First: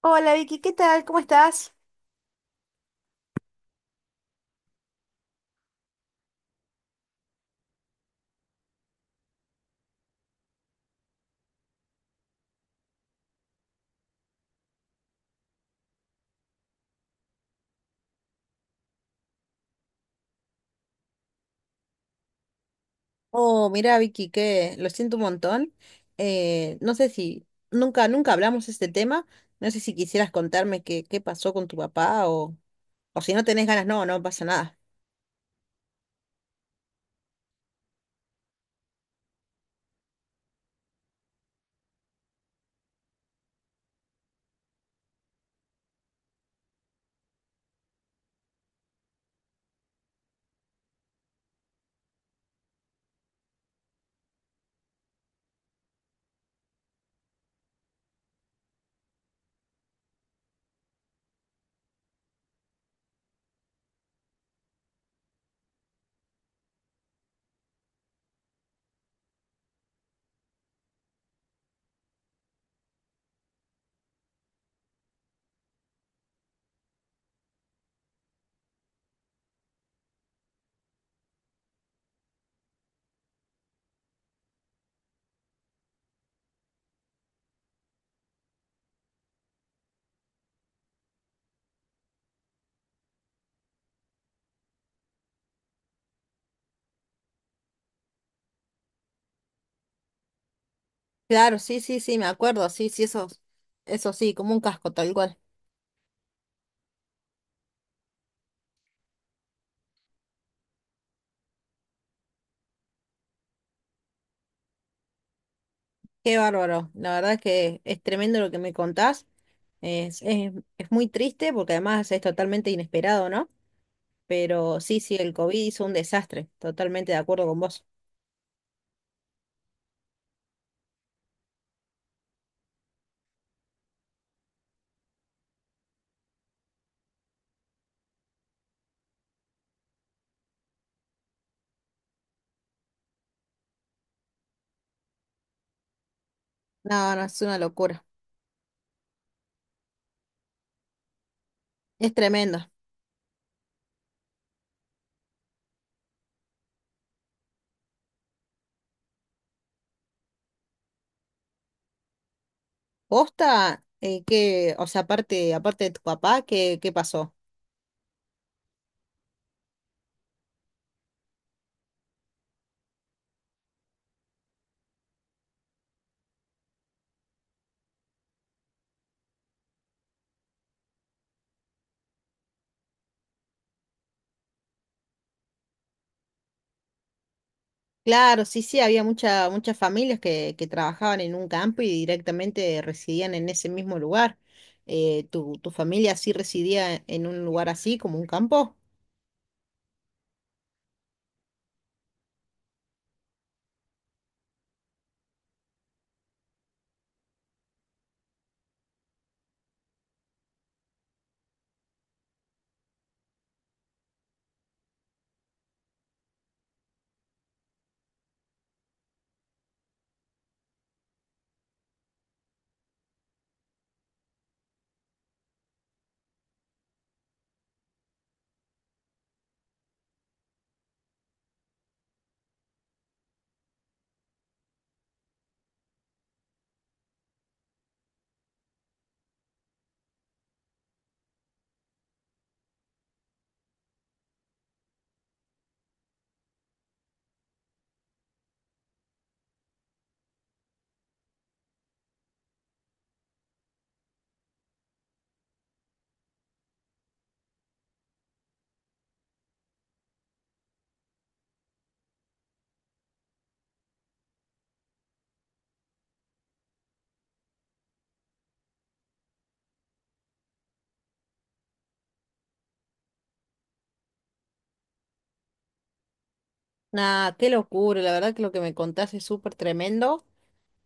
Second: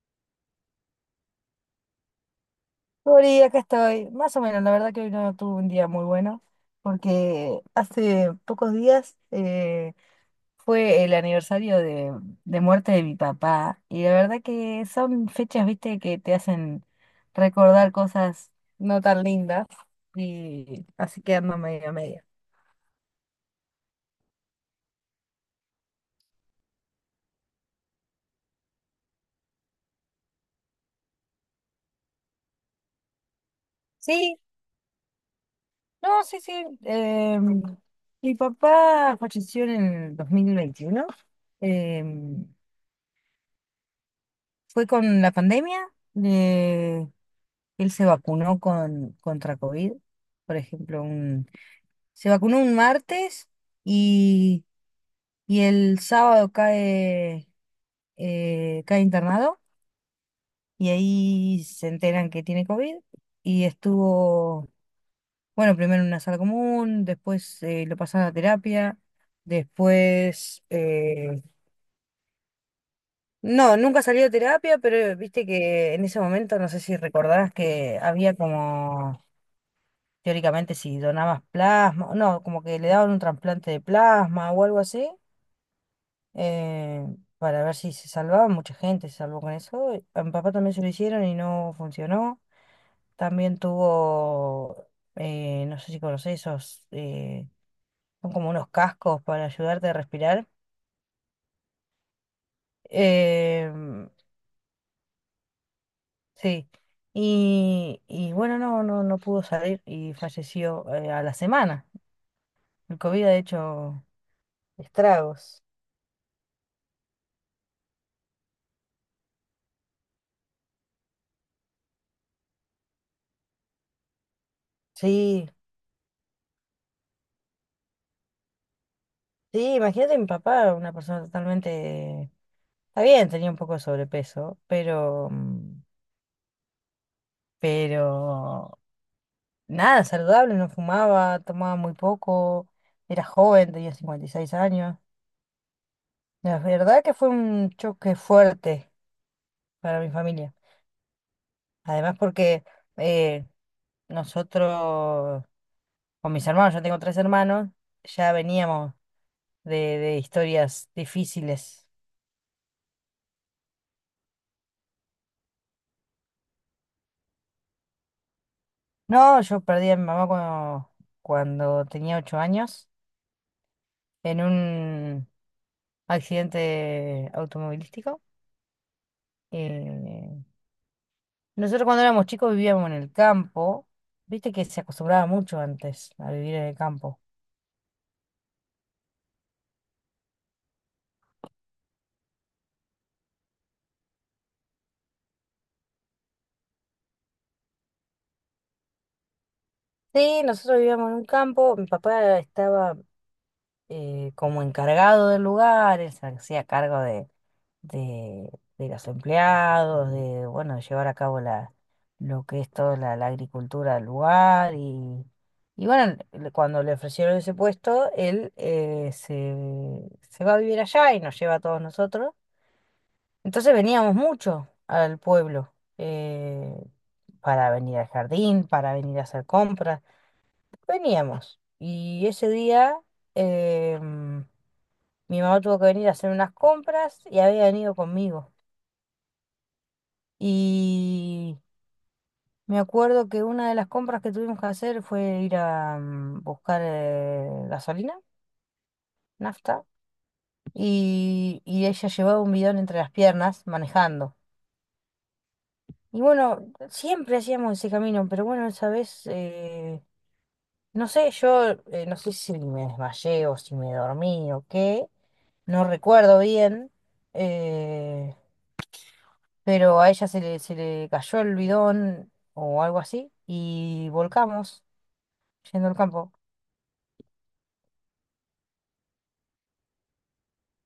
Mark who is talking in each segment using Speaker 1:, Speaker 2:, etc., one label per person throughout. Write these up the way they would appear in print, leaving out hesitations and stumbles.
Speaker 1: Hola Vicky, ¿qué tal? ¿Cómo estás?
Speaker 2: Sorry, acá estoy. Más o menos, la verdad que hoy no tuve un día muy bueno, porque hace pocos días fue el aniversario de muerte de mi papá. Y la verdad que son fechas, viste, que te hacen recordar cosas no tan lindas. Y así que ando media media.
Speaker 1: Oh, mira, Vicky, que lo siento un montón. No sé si nunca hablamos de este tema. No sé si quisieras contarme qué pasó con tu papá o si no tenés ganas, no, no
Speaker 2: Sí,
Speaker 1: pasa nada.
Speaker 2: no, sí, sí. Mi papá falleció en el 2021. em, Fue con la pandemia. Él se vacunó contra COVID, por ejemplo, se vacunó un martes y, y el sábado cae, cae internado y ahí se enteran que tiene COVID y estuvo, bueno, primero en una sala común, después lo pasaron a terapia, después, no, nunca salió de terapia, pero viste que en ese momento, no sé si recordarás que había como teóricamente si donabas plasma, no, como que le daban un trasplante de plasma o algo así, eh, para ver si se salvaba, mucha gente se salvó con eso. A mi papá también se lo hicieron y no funcionó. También tuvo, no sé si conocés esos, son como unos cascos para ayudarte a respirar.
Speaker 1: Claro, sí, sí, sí, me acuerdo. Sí, sí, eso,
Speaker 2: Em,
Speaker 1: eso sí, como un casco, tal cual.
Speaker 2: sí. Y bueno, no, no, no pudo salir y falleció a la semana. El COVID ha hecho estragos.
Speaker 1: Qué bárbaro. La verdad es que es tremendo lo que me contás. Es, es, es muy triste porque además es totalmente inesperado, ¿no? Pero sí, sí, el
Speaker 2: Sí,
Speaker 1: COVID hizo un desastre. Totalmente de acuerdo con vos.
Speaker 2: sí, imagínate mi papá, una persona totalmente... Está bien, tenía un poco de sobrepeso, pero... pero... Nada, saludable, no fumaba, tomaba muy poco, era joven, tenía 56 años. La verdad
Speaker 1: No,
Speaker 2: que
Speaker 1: no,
Speaker 2: fue
Speaker 1: es una
Speaker 2: un
Speaker 1: locura.
Speaker 2: choque fuerte para mi familia.
Speaker 1: Es
Speaker 2: Además porque
Speaker 1: tremendo.
Speaker 2: eh, nosotros, con mis hermanos, yo tengo tres hermanos, ya veníamos de historias difíciles.
Speaker 1: Posta, que, o sea, aparte de tu papá, qué pasó?
Speaker 2: No, yo perdí a mi mamá cuando, cuando tenía 8 años. En un accidente automovilístico. Eh, Nosotros cuando éramos chicos vivíamos en el campo. Viste que se acostumbraba mucho antes a vivir en el campo.
Speaker 1: Claro, sí, sí, había muchas familias que trabajaban en un campo y directamente residían en ese mismo lugar. Tu familia sí residía en un lugar así, como un campo?
Speaker 2: Sí, nosotros vivíamos en un campo. Mi papá estaba como encargado del lugar, él se hacía cargo de, de los empleados, de bueno, llevar a cabo lo que es toda la agricultura del lugar. Y bueno, cuando le ofrecieron ese puesto, él se va a vivir allá y nos lleva a todos nosotros. Entonces veníamos mucho al pueblo, para venir al jardín, para venir a hacer compras. Veníamos. Y ese día em, mi mamá tuvo que venir a hacer unas compras y había venido conmigo. Y me acuerdo que una de las compras que tuvimos que hacer fue ir a buscar gasolina, nafta, y ella llevaba un bidón entre las piernas manejando. Y bueno, siempre hacíamos ese camino, pero bueno, esa vez, no sé, yo no sé si me desmayé o si me dormí o qué, no recuerdo bien. eh, pero a ella se le cayó el bidón o algo así y volcamos yendo al campo.
Speaker 1: Nah, qué locura, la verdad que lo que me contaste es súper tremendo.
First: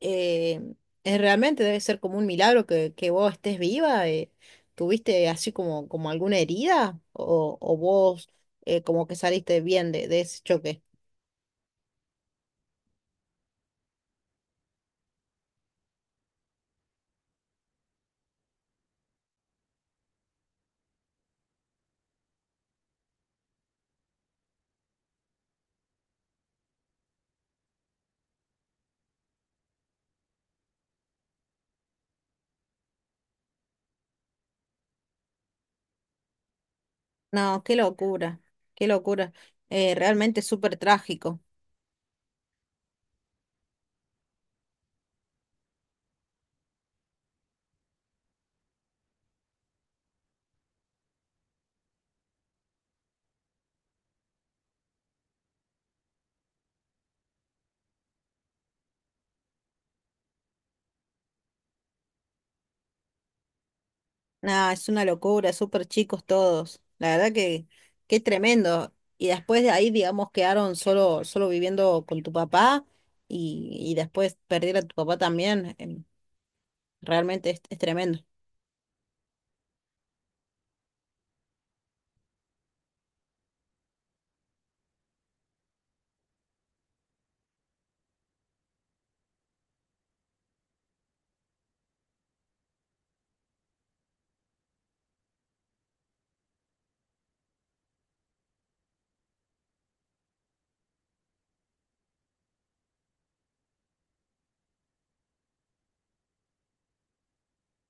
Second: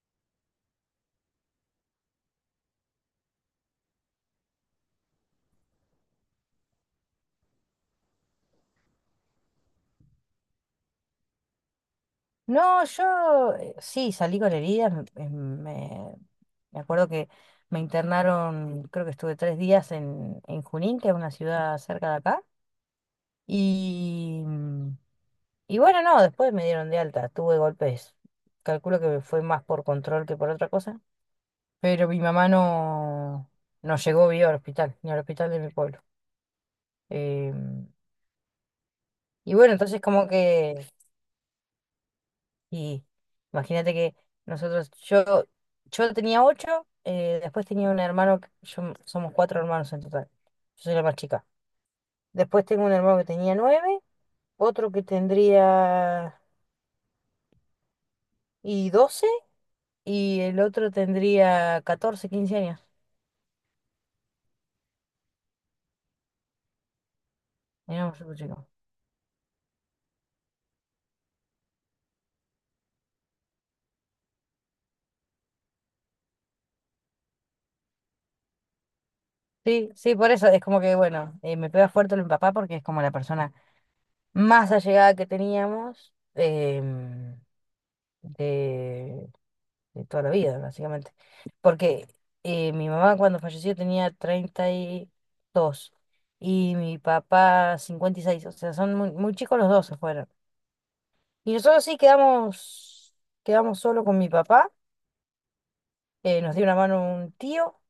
Speaker 1: eh, es realmente debe ser como un milagro que vos estés viva. ¿Tuviste así como alguna herida? O vos como que saliste bien de ese choque?
Speaker 2: No, yo sí salí con heridas, me acuerdo que me internaron, creo que estuve 3 días en Junín, que es una ciudad cerca de acá, y, mm, y bueno, no, después me dieron de alta, tuve golpes, calculo que fue más por control que por otra cosa, pero mi mamá no, no llegó viva al hospital, ni al hospital de mi pueblo.
Speaker 1: No, qué
Speaker 2: Em,
Speaker 1: locura, qué locura.
Speaker 2: Y bueno, entonces como
Speaker 1: Realmente es súper
Speaker 2: que,
Speaker 1: trágico.
Speaker 2: y imagínate que nosotros, yo tenía 8, después tenía un hermano, somos cuatro hermanos en total, yo soy la más chica. Después tengo un hermano que tenía 9, otro que tendría y 12, y el otro tendría 14, 15 años.
Speaker 1: Nada, es una locura, súper chicos todos. La verdad que
Speaker 2: Éramos
Speaker 1: qué
Speaker 2: súper chicos.
Speaker 1: tremendo. Y después de ahí, digamos, quedaron solo viviendo con tu papá y después perder a tu papá también. Realmente es tremendo.
Speaker 2: Sí, sí, por eso es como que, bueno, me pega fuerte lo de mi papá porque es como la persona más allegada que teníamos. De, de toda la vida, básicamente. Porque mi mamá cuando falleció tenía 32 y mi papá 56, o sea, son muy, muy chicos los dos se fueron. Y nosotros sí quedamos, quedamos solo con mi papá, nos dio una mano un tío,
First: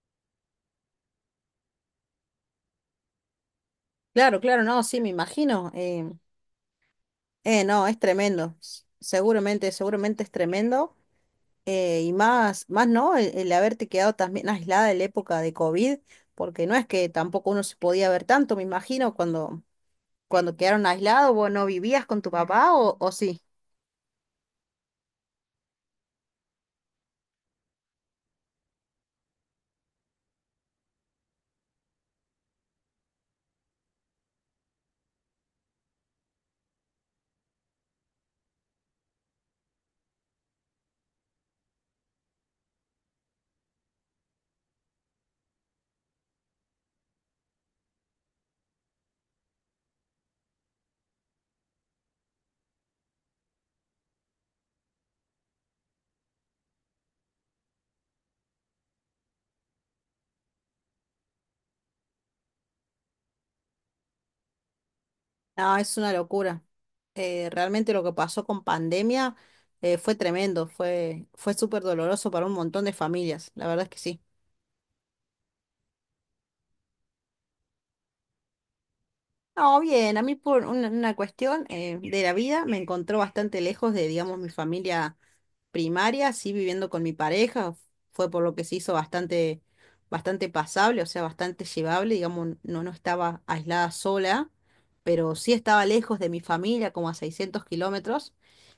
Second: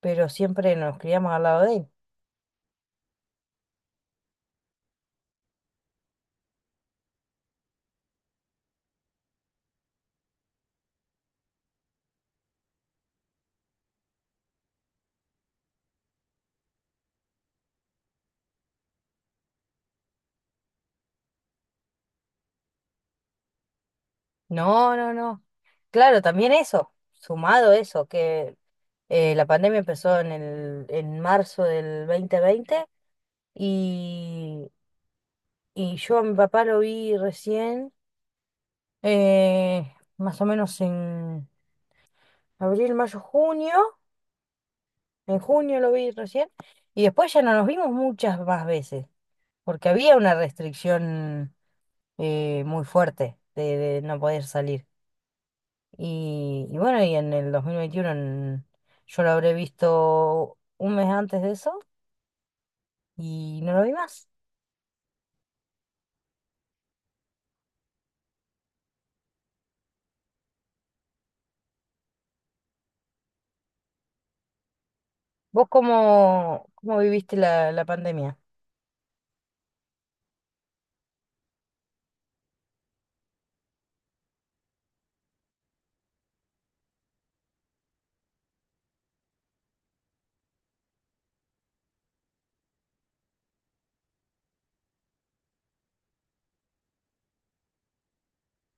Speaker 2: pero siempre nos criamos al lado de él.
Speaker 1: Claro, claro, no, sí, me imagino. No, es tremendo. Seguramente, seguramente es tremendo. Y más no, el haberte quedado también aislada en la época de COVID, porque no es que tampoco uno se podía ver tanto, me imagino, cuando quedaron aislados, vos no vivías con tu papá o sí.
Speaker 2: No, no, no. Claro, también eso, sumado eso, que la pandemia empezó en el, en marzo del 2020 y... Y yo a mi papá lo vi recién, más o menos en abril, mayo, junio. En junio lo vi recién. Y después ya no nos vimos muchas más veces, porque había una restricción muy fuerte de no poder salir. Y bueno, y en el 2021 en-, yo lo habré visto un mes antes de eso y no lo vi más.
Speaker 1: No, es una locura. Realmente lo que pasó con pandemia fue tremendo, fue súper doloroso para un montón de familias, la verdad es que sí.
Speaker 2: ¿Vos cómo, cómo viviste la, la pandemia?
Speaker 1: No, bien, a mí por una cuestión de la vida me encontró bastante lejos de, digamos, mi familia primaria, sí viviendo con mi pareja, fue por lo que se hizo bastante pasable, o sea, bastante llevable, digamos, no, no estaba aislada sola, pero sí estaba lejos de mi familia, como a 600 km,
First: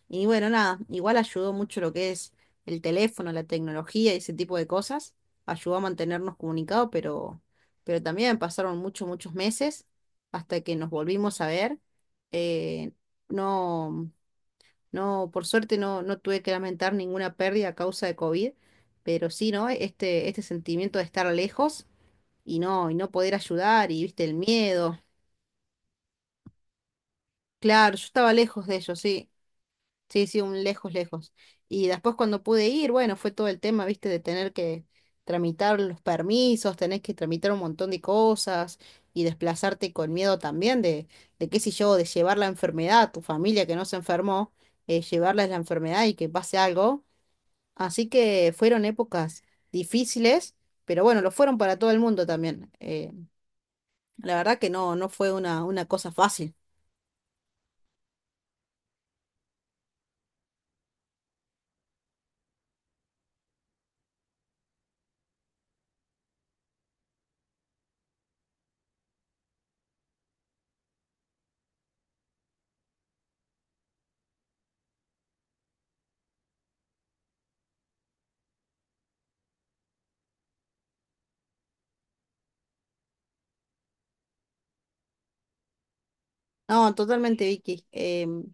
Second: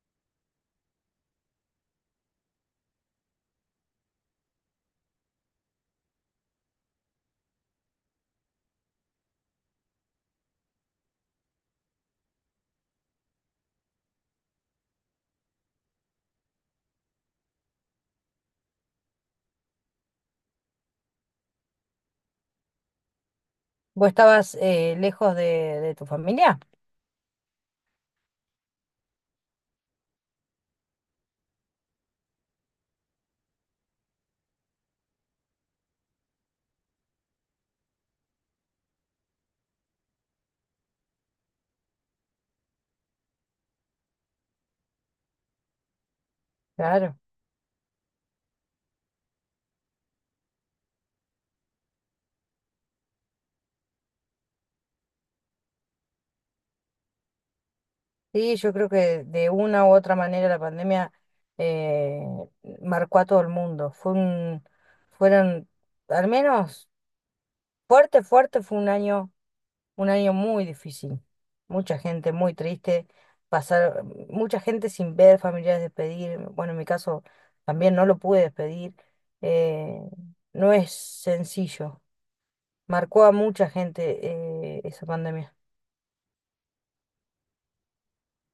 Speaker 1: y bueno, nada, igual ayudó mucho lo que es el teléfono, la tecnología y ese tipo de cosas, ayudó a mantenernos comunicados, pero también pasaron muchos meses hasta que nos volvimos a ver. eh, no. No, por suerte no, no tuve que lamentar ninguna pérdida a causa de COVID, pero sí, ¿no? Este sentimiento de estar lejos y y no poder ayudar, y
Speaker 2: ¿Vos
Speaker 1: viste, el
Speaker 2: estabas
Speaker 1: miedo.
Speaker 2: lejos de tu familia?
Speaker 1: Claro, yo estaba lejos de ellos, sí. Sí, sí, un lejos, lejos. Y después cuando pude ir, bueno, fue todo el tema, viste, de tener que tramitar los permisos, tenés que tramitar un montón de cosas y desplazarte con miedo también de qué sé yo, de llevar la enfermedad a tu familia que no se enfermó, llevarles la enfermedad y que pase algo.
Speaker 2: Claro,
Speaker 1: Así que fueron épocas difíciles, pero bueno, lo fueron para todo el mundo también. La verdad que no, no fue una cosa fácil.
Speaker 2: sí, yo creo que de una u otra manera la pandemia eh, marcó a todo el mundo. Fue un, fueron, al menos fuerte, fuerte, fue un año muy difícil. Mucha gente muy triste, pasar, mucha gente sin ver familiares despedir. Bueno, en mi caso también no lo pude despedir. Eh, no es sencillo. Marcó a mucha gente, esa pandemia.
Speaker 1: No, totalmente, Vicky. Em,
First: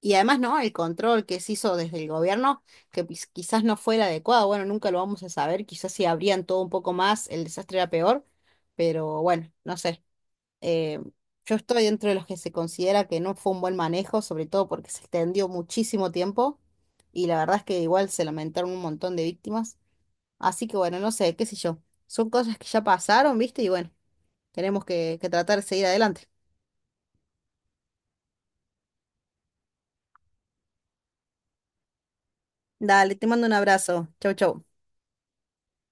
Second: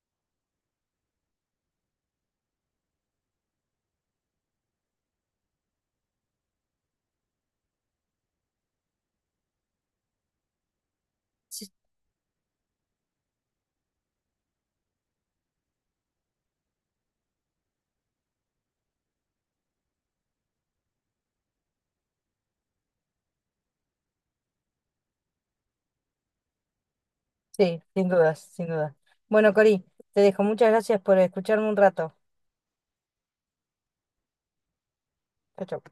Speaker 1: y además, ¿no? El control que se hizo desde el gobierno, que pues quizás no fue el adecuado, bueno, nunca lo vamos a saber, quizás si abrían todo un poco más, el desastre era peor, pero bueno, no sé. Em, yo estoy dentro de los que se considera que no fue un buen manejo, sobre todo porque se extendió muchísimo tiempo y la verdad es que igual se lamentaron un montón de víctimas. Así que bueno, no sé, qué sé yo. Son cosas que ya pasaron, ¿viste? Y bueno, tenemos que tratar de seguir adelante.
Speaker 2: Sí, sin dudas, sin dudas. Bueno, Cori, te dejo. Muchas gracias por escucharme un rato.
Speaker 1: Dale, te mando un abrazo. Chau, chau.
Speaker 2: Chau, chau.